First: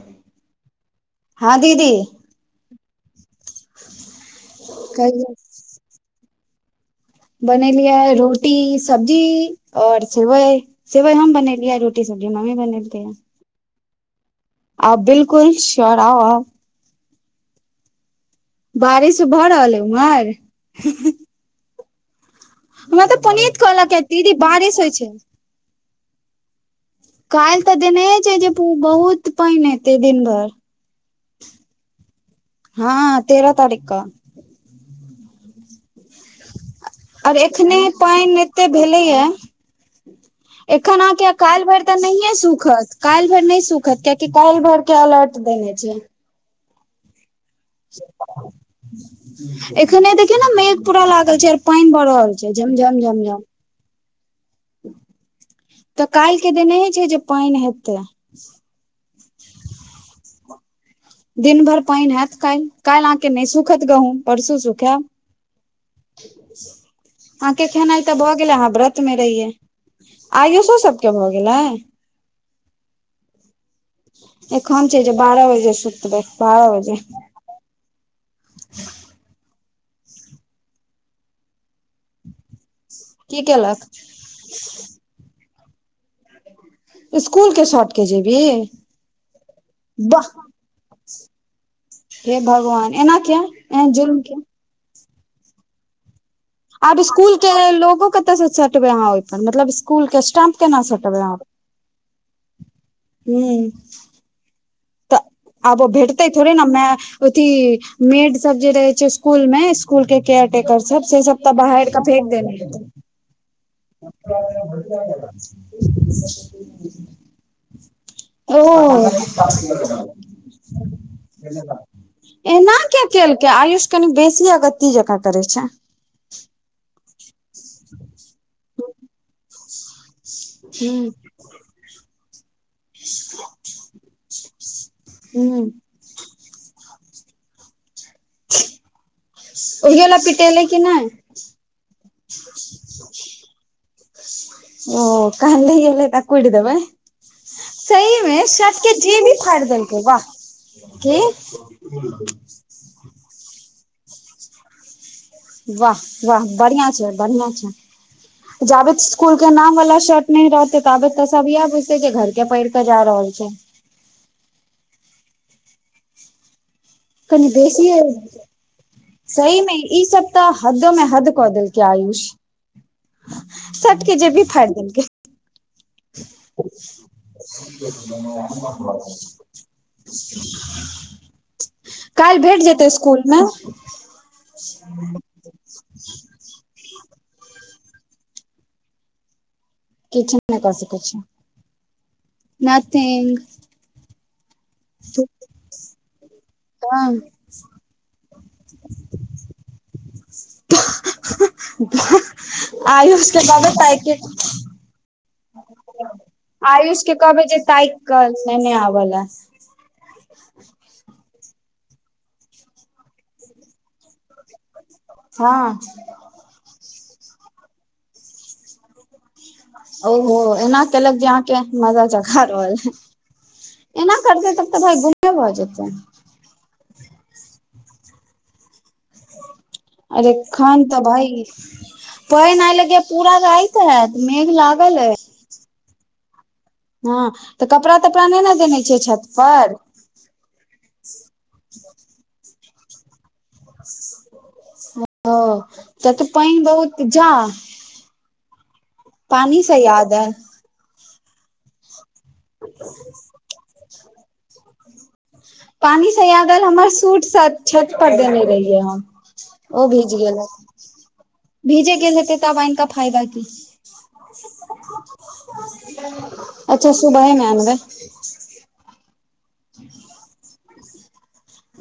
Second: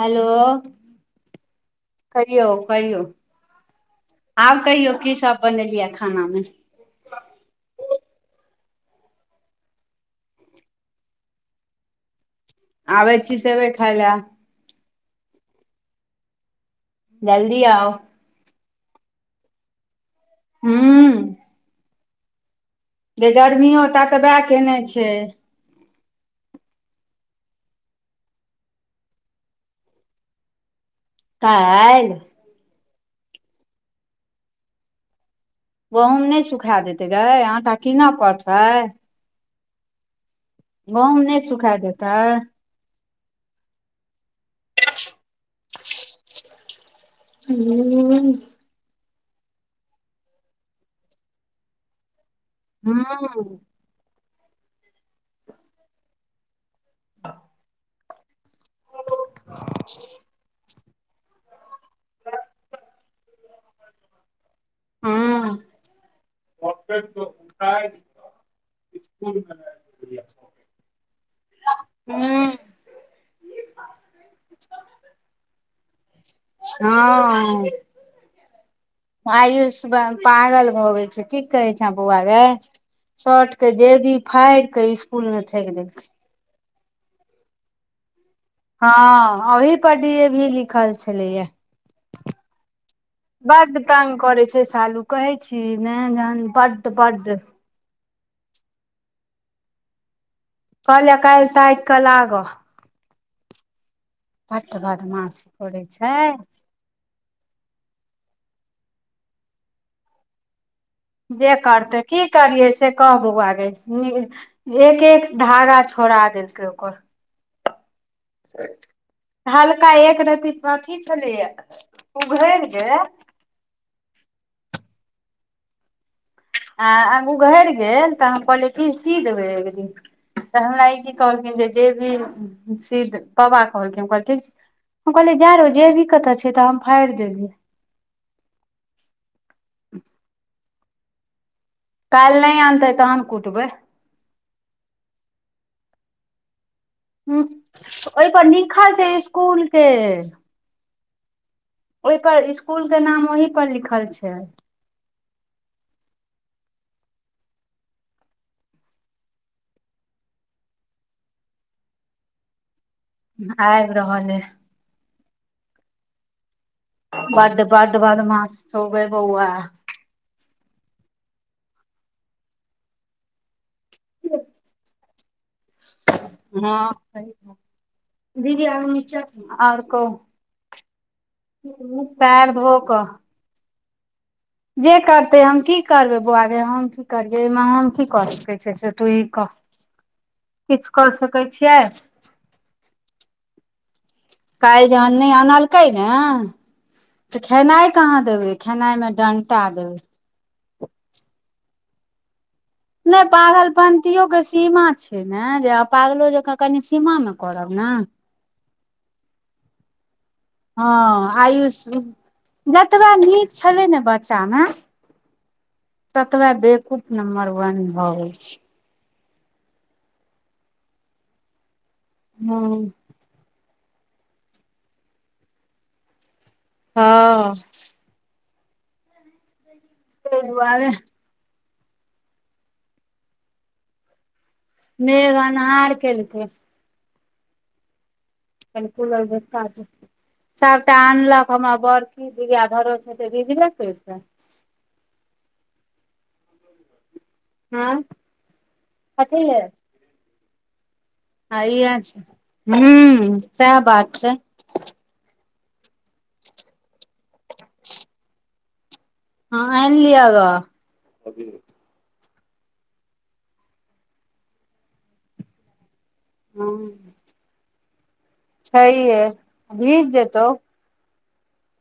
hello हँ दीदी कहियो आब कहियौ की सब बनेलियै खाना मे बनेलियै आइ रोटी सब्जी और सेवइ सेवइ हम बनेलियै रोटी सब्जी ममी आबै छी सेवै खाय लय आ बिलकुल श्योर आउ आउ जल्दी आउ बारिश भऽ रहल अय उम्हर हम्म हमरा तऽ पनीत गर्मियो कहलक य टा तऽ दीदी वएह केने बारिश होइ छै काल्हि तऽ देनहे छै जे बहुत पैन एतै दिन भर काइल हँ तेर तारीख क गहुंम नइ सुखाए देतै गै आँटा कीनऽ परतै य एखन गहूँम अहाँके नहि काल्हि सुखा भरि तऽ देतै नहिए सुखत काल्हि भरि नहि सुखत कियाकि काल्हि भर के अलर्ट देने छै हूँ एखने देखियऔ ने मेघ पूरा लागल छै और पडन बढ़ल छै झमझमझमझम हूं तऽ काल्हि के देना छै जे पैन हेतै [inaudible] दिन भर पैन हैत कल्हि काल्हि आहाँके नइ सुखत गहूँम परसू सुखायब हूं अहाँके खेनाइ तऽ भऽ गेले अहाँ व्रत में रहिये आयो सभके भऽ गेलै हम्म एखन छै जे बारह बजे सुतबै बारह बजे हँ आयुषव पागल भगेल छै की कहै छें बौआ गे की शर्ट के केलक जेबी फाइर क स्कुल में फेक देलकै इसकूल के शर्ट के जेबी हँ ओहि पर डी वाह ए भी लिखल छलैया हे भगवान एना किया बड्ड एना तंग जुलम किये करे छै सालू कहै छी ही ने जान आब इसकुल के लोगो कतय से सटबै अहाँ ओइ पर मतलब स्कुल के स्टम्प कते नशटब कहलियै हमर काल्हि ताकि कऽ लागऽ ह [inaudible] आब ओ भेंटतै छै थोड़े ने मै अथी मेड सब जे रहै छै स्कूल मे स्कुल के केयर टेकर सब से सब तऽ जे बाहहार करतै क की फेेक दे करियै म से कह बौआ गै एक एक ब धागा छोड़ा देलकै ओकर [inaudible] ओ हल्का एक रति अथी छलैया उघैड़ एना गेल के केलकै आयुष कनि बेसी अगत्ती जकाँ करै छै आ आगू घरि गेल तऽ हम कहले क सी देबे एक दिन तऽ हमरा ई हूँ की कहल जे भी सिद बाबा कहलखिन हम कहलै ठीक कहलियै जा हूँ रौ जेबी कतऽ छै तऽ हम फाड़ि देलियै ओहि ल पिटेल की नहि काल्हि नइ आनतै तहन कुटबै ओ कन्देले त कुट देबै हूँ सहीमे ओहिपर सबके लिखल छै जेबी स्कूल फार के देलक वाह के ओहि पर स्कूल के नाम ओही पर लिखल छै वाह वाह बढियां छै बढ़ियां छै जाबे स्कूल के नाम वाला शर्ट न रहतै ताबे तऽ सब इएह बुझते जे घर के पढ़ जा रहल छै आबि रहल हइ कनी बड्ड बेसीए बड्ड बदमाश छौ गै बौआ सहीमे ई सब तऽ हदो में हद कऽ देलकै आयुष सटके जेबी फाड़ देल क हँ दीदी आ नचा आओर कहु काल्हि पएर भेट धो जेतै क स्कूल मे जे करते हम की करबै बौआ रे हम की करबियै एहिमे हम की करै छै से तू ई किछु कर सकै छियै मैथिली [inaudible] काल्हि जहन नहि आनलकै ने खेनाइ कहाँ देबै खेनाइ मे डंटा देबै नहि आयुष के बड्ड पाइके पागलपंतियो के सीमा छै ने जे पागलो जकाँ कनि सीमा मे करब न नहि नहि आब ल हँ आयुष जतबे नीक छलै ने बच्चामे हँ ततबा बेकूफ नम्बर वन भ गेल छै ओहो एना केलक जे अहांके मजा चखा हँ रहल है एना करते तब तऽ भाइ बुमे भऽ जेतै हँ अरे खन दुआरे तऽ भई पैन लगे पूरा राइत है मेघ लाग मेघ अन्हार कैलेके हँ तऽ कपड़ा तपड़ा नहि ने देने छिय छत पर सबटा आनलक हमर बड़की बिआ घरो छै तऽ भीजबे करिता ह तत पानिबहुत जा हँ कथी पानीसे याद आएल आइ इह छै हूं सएह बात छै ह [unintelligible] [unintelligible] पानी से याद आएल हमर सूट शायद छत पर देने रहियै हम हँ ओ आनि भीज लिअ ग गेलै भीजे गेल हेतै तब आनकऽ फायदा की हँ अच्छा सुबहे मे अनबै छैहे भीज जेतौ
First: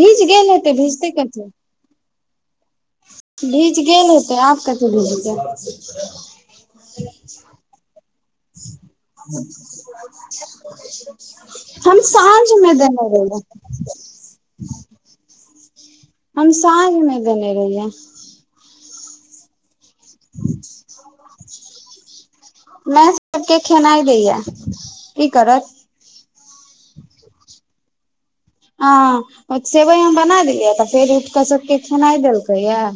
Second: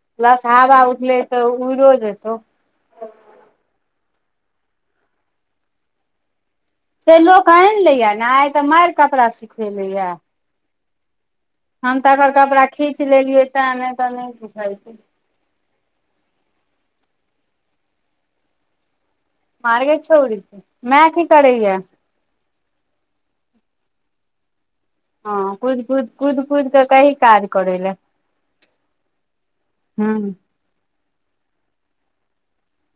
भीज प्लस गेल हेतै हवा भीजतै उठल कथी तऽ उरो जेतौ भीज गेल हेतै आब कथी भीजतै से लोक आनि लैया ने आइ तऽ मारि कपड़ा सिखेलैया आ हम तऽर कपड़ा खींच लेलियै रहियै ते नहि तऽ नहिछइ छै हम साँझ मे देनेे रहहि मारग छौड़ी मैय की करैय मैंसमे किखेनाइ दैया की हँ करत कुद कुद कुद कुद कऽ कहि काज करै लए आ सेवइ हम हँ बना देलियै तऽ फेर उठक सबके खेनाइ देलकै यए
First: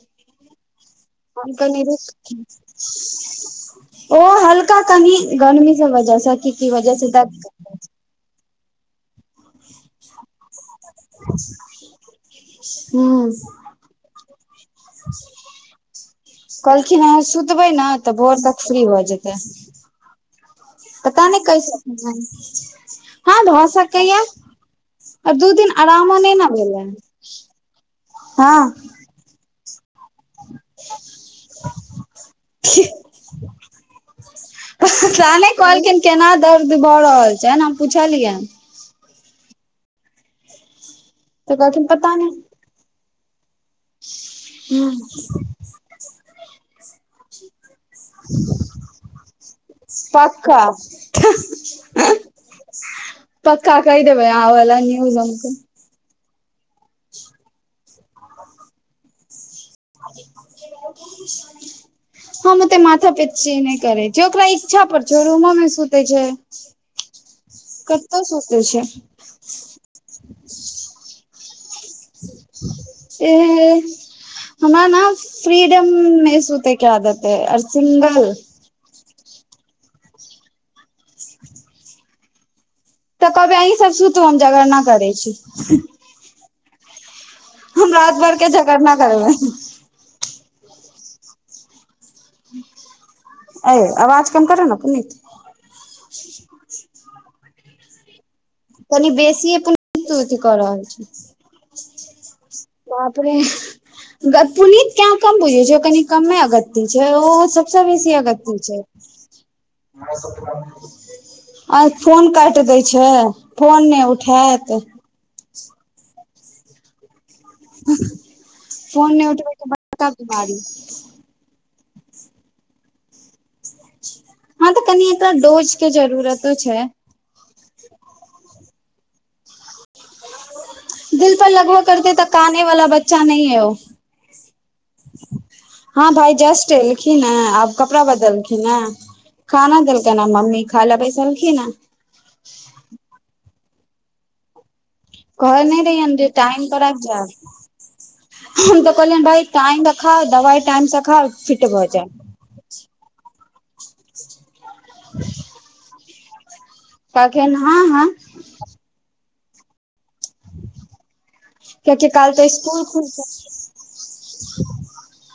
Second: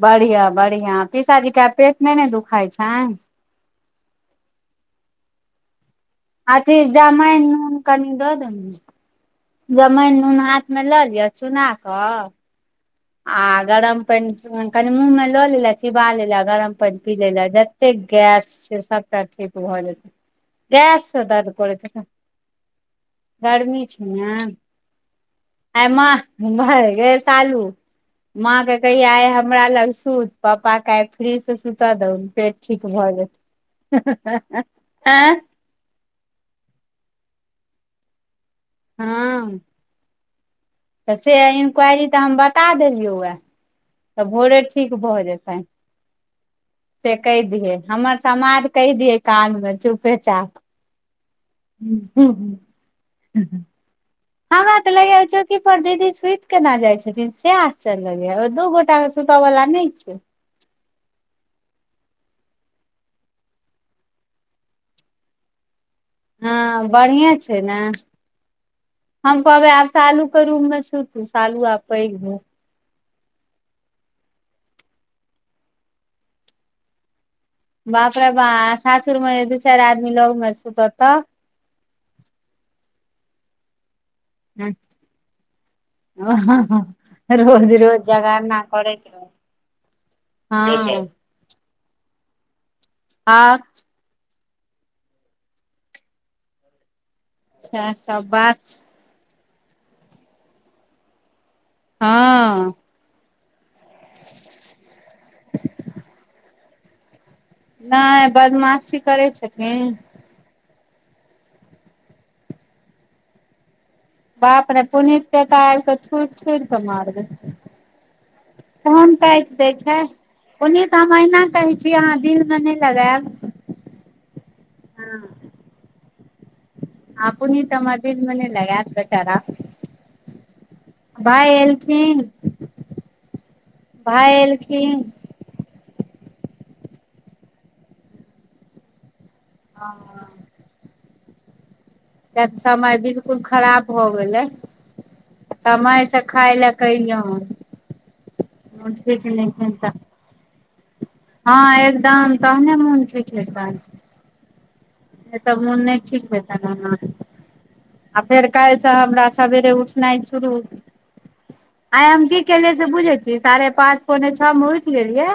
बढ़िया बढ़िया पीसाजी के आइ कनि पेट नइ ने रुकि दुखाइ छनि ओ हल्का कनि गर्मी से बच्चा अथी जमाइन नून कनि दऽ दहुं जमाइन नून हाथ मे लऽ लिअ चुना कऽ हँ आ गरम पानि कनी मुंँह में लो ला चिबा ला गरम पनि कहलखिन पी अहाँ ले ला सुतबै ने जतेक तऽ भोर गैस तक से फ्री भऽ सबबटा जेतै ठीक भऽ जेतै गैससँ पता नहि दर्द करै कैसे छै हँ भऽ गर्मी छै सकैया ने आ दू दिन अ आरामो नहि ने म भेलै भर ग शालू हँ माँ के कहि आइ हमरा लग सूत पापा क आइ फ्री से सुता दहन पेट ठीक भऽ जेत पता आँय नहि कहलखिन केना दर्द भऽ रहल छै ने हम पुछलियै हँ तऽ से कहलखिन इन्क्वारी पता तऽ हम नहि बता देलियौ वए तऽ भोरे ठीक भऽ जेतैन से कहि दियै हमर समाज कहि दियै काज में चुपेचाप ह ह हू हू कहि देबै अहाँ हमरा वला तऽ लग न्यूज हमके चौकी पर दीदी सुति केना जाइ से आश्चर्य लगै दू गोटा सुतऽ गल न आ हम ओते माथा पे चिय नहि करे छी ओकरा इच्छा पर छै रूमो में छै हँ बढ़िये छै ने कत सोते छै हम कहबै आब शालू के रूम में छु शालू आब पैघ हो हमरा ने फ्रीडम मे सुते क्य देतै बापड़ ब सासुर में दू चार आदमी लगन सुट तऽ तऽ कबी अहीं सब सुत हम जगड़ न करै छी आ रोज हम रोज रात जग भर के न झगरना करै रह करबै हँ आ अ आवाज कम करे ने पुनत अ सब बात कनि बेसी अपन अथ कऽ रहल छी हँ अपे पुनत क्य कम बुझै छै कनि कमे अगति छै ओ सबसँ बेसी नहि अगत्य छै बदमाशी करै छथिन आ फोन काट देय छै फोन ने उठ बाप ने पुनीर त कह आक छूट छूड़ क मारग फोन तहन नहि काट उठबै के दै छै बड़का बीमारी ओने त महिना कहै छी अहाँ दिल में नहि लगायब हँ तऽ कनि ए डोज के जरूरतो छै अपने त द मने लगैत बेचारा दिल पर भाय लगबा करते एलखिन तऽ कने वाला बच्चा न है ओ भाय एलखिन हँ भाई जस्ट एलखिन ह आब कपड़ा बदलखिन ह खाना हँ देलक न मम्मी खाइ ल बैसलखी न समय बिलकुल खराब भए गेलै कहने समय रयन से जे खाय टाइम लए पर आबि कहियौन जायब हम त मोन कहलिय ठीक भइ नहि छनि टाइम र तऽ खााव दवइ टाइम स खाउ फिट हँ भऽ जायब एकदम तहने मोन ठीक होयतन एतऽ मोन नहि ठीक भेलनि केनाह ह आ फेर कालिसँ हमरा सवेरे उठनाइ शुरू आइ कियाकि हम काल्हि की तऽ केलियै स्कूल से बुझे खुलतै छीय साढ़े पांच पौने छओं उठि गेलियै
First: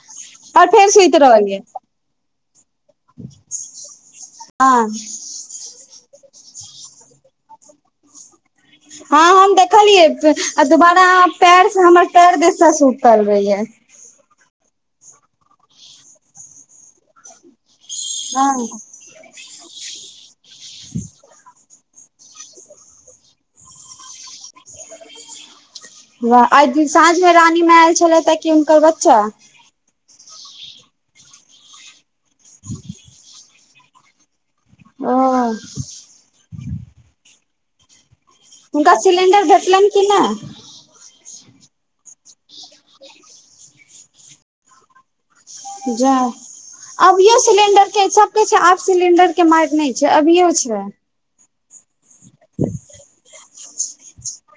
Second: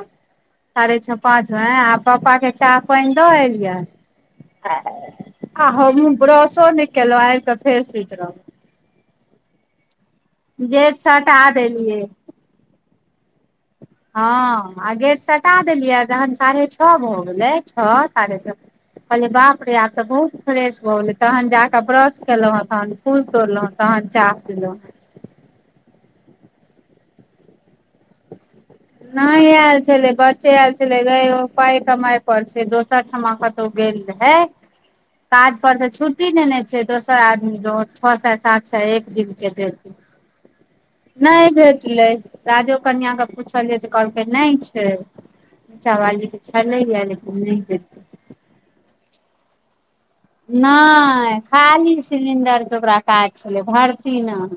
आओर फेर साढ़े छओ सुति पाच ग रहलियै आ पप्पा के चाह पानि द एलियै ह आ हम ब्रशो नहि केलहुं आबिकऽ फेर सुति रहहु हँ हम देखलियै गेट दुबारा सटा पेड़ से देलियै हमर पेर द सूट चल गईऐ [inaudible] हँ आ गेट सटा देलियै जहन साढ़े छह भऽ गेलै छत कहलियै बाप रे आब तऽ बहुत फ्रेश भऽ गेलै तहन जाकऽ ब्रश केलहु हन फूल तोड़लहुँ तहन चाह पिलहुँ आइ साँझ मे रानीमे आयल छले त नहि आयल छलै ब आयल छलै पााय कमााय पर छै दोसर ठमा कतहु गेल रहे ओ काज कर त छुटी ने ने छै दोसर आदमी ज छओ सात सात सॅ हुनका एक दिन सिलेंडर के भेटलनि देतै कि नहि नहि भेटलै राजो कन्य के पूछल जे तऽ कहलकै नहि छै नीचा ज वाली के छलैया अभियो लेकिन नहि सिलिंडर देतै के सबके छै आब सिलिंडर के मारि नहि छै अभियो छै नहि खाली सिलिंडर के ओकरा काज छलै भरती न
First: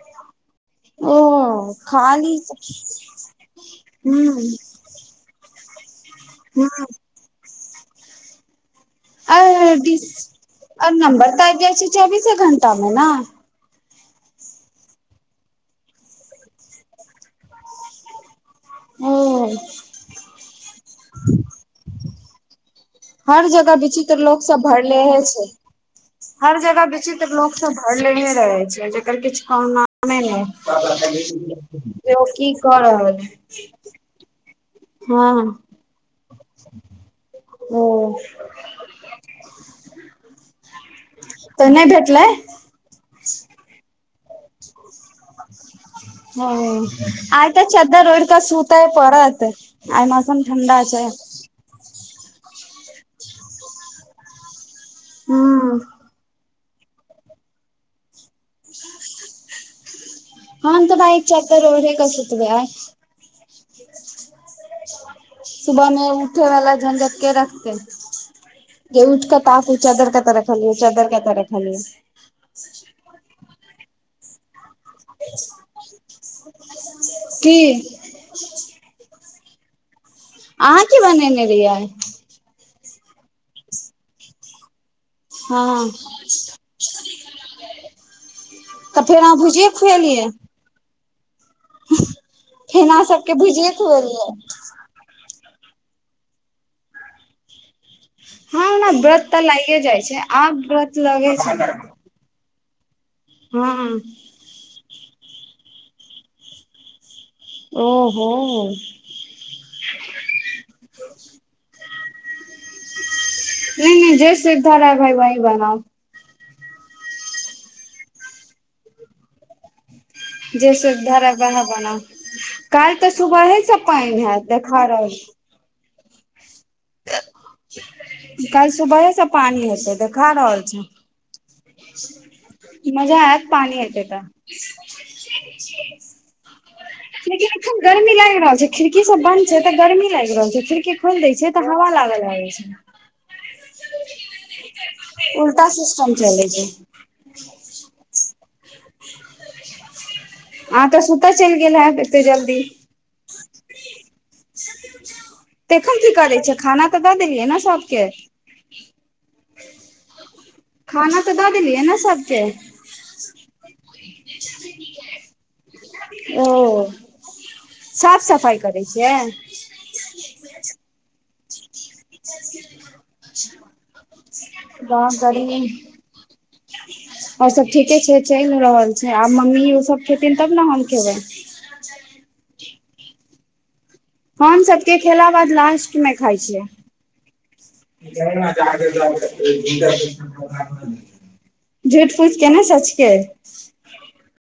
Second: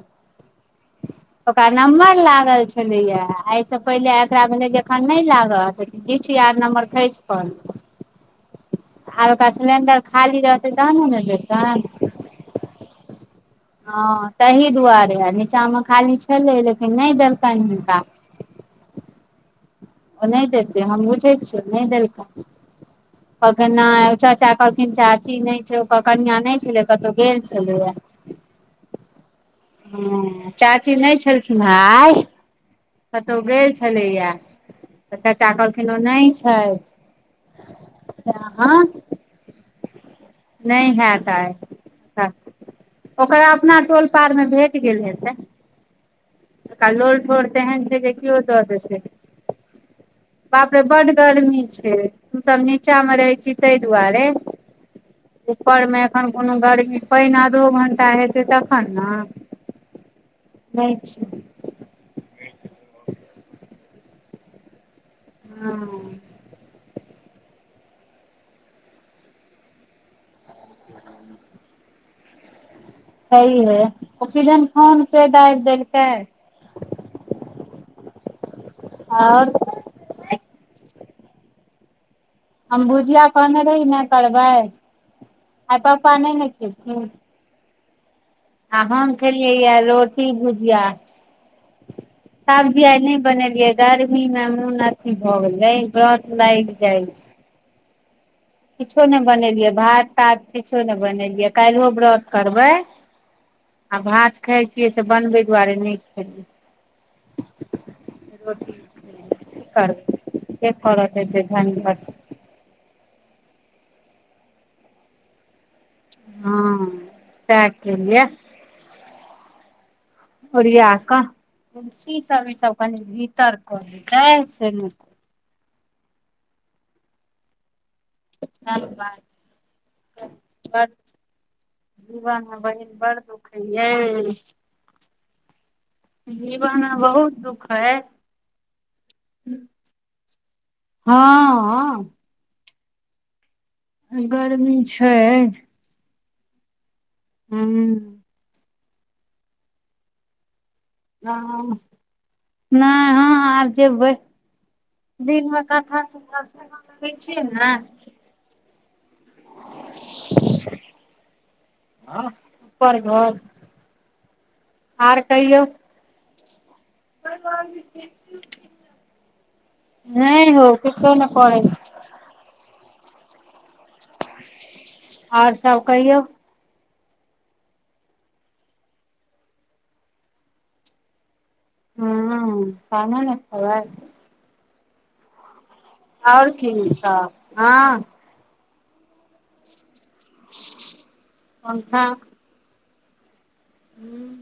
ओ ओकरा नम्बर खाली लागल छलैया एहिसँ पहिले हूँ एकरा भेल जखन नहि लागत डी सी आर हूँ नम्बर खैस परलै आब आ ओकरा सिलेंडर डिस खाली रहतै आ तहने ने ने नम्बर तऽ आबि जाइ छै देतै चौबीसे घण्टा मे ने हँ ताह दुआरे नीचाँमे खाली छलै लेकिन नहि देलकनि हुनका ओ ओ नहि देतै हम बुझै छियै नहि देलकै हर जगह कहल विचित्र लोक चाचा सब कहलखिन भरलेहे चाची नहि छै कनिया हर नहि छल जगह कतहु विचित्र गेल लोक सब छलैए भरले रहै छै जकर किछु कामनामे नहि हँ चाची नहि छलखिन हे आइ क है [inaudible] कतहु गेल छलैया तऽ चर्च कहलखिन ओ नहि ओ छैथ नहि होयत तऽ नहि भेटलै आ ओकरा अपना टोल पार मे भेट गेल हे से ह आइ तऽ तेहन छै चन्द्र जे ओढक किओ सुतै परत आइ मसन बापड़े बड गर्मी छै हम सब नीचा मे रहै छी ताहि दुआरे हूँ ऊपर मे एखन कोनो गर्मी पानि आधो घण्टा हेतै तखन ने हँ नहि तऽ बइ छै चदर ओरे क सुतबै आइ हँ सुबहमे उठेवला झञझट के रखते जे उठ क ताकऊ चादर क तर खा लिय चादर क तर र खा लियै सही है ओ किजन फोन पे दाब देलकै की आओर अहाँ की बनेने रहियै हम भुजिया कहने रही नहि करबै आइ हँ पापा नहि ने खेथिन आ तऽ हम फेर अहाँ खेलियै भुजिये यए रोटी खुएलियै भुजिया सब्जी आइ छेना नहि सबके बनेलियै भुजिये गर्मी खुएलियै मे मोन अथी भऽ गेलै व्रत लाग जाय छै हँ हमरा किछो नहि व्रत तऽ बनेलियै लागे जाइ भात छै तात आब किछो व्रत नहि लगे बनेलियै छै काल्हिओ व्रत करबै हँ आ भात खाइ छियै से बनबै दुआरे नहि खै ओहो करब कर धन ब [unintelligible] नहि न जे सुविधा रह भइ वहि बनाउ हँ ते के लिए जे ओरिया कऽ सुधर वह बना तुलसी सब ई सब कालि कनि तऽ भीतर सुबहेसँ कऽ पानि देतै हत से देखार नहि कालि सुबहेसँ पानि हेतै देखा रहल छ बड जीवन मे बहिन बड़ मजा आयत दुःख अइ पानी हतै त यै जीवन मे बहुत लेकिन दुःख एखन अइ गर्मी लागि रहल छै खिड़की सब बन्द छै तऽ गर्मी लागि रहल छै खिड़की खोल दै छै त हवा लागै हँ लगैय छै गर्मी छै उल्टा सिस्टम चले छै हूँ अहाँ तऽ सुतऽ चलि गेल हँ हैब एते जल्दी नहि हँ आब जेबै दिन मे तऽ एखन कथा की करै सुथा छै खाना तऽ दऽ करै छ देलियै ने [unintelligible] सबके [unintelligible] खाना तऽ दऽ देलियै ने सबके पर घर आर कहियौ ओ साफ सफाइ करै छियै नहि हौ किछ ने पङेछि [inaudible] अच्छा [unintelligible] आओर सब कहियो आओर सब ठीके छै चलि रहल छै आब मम्मी ओ सब खेथिन तब ने हम खेबै हँ तहने त खेबे हम सभके खेला बाद लास्ट मे खाइ आओर छियै की सब हँ पंखा झुल [unintelligible] केना सचिक हू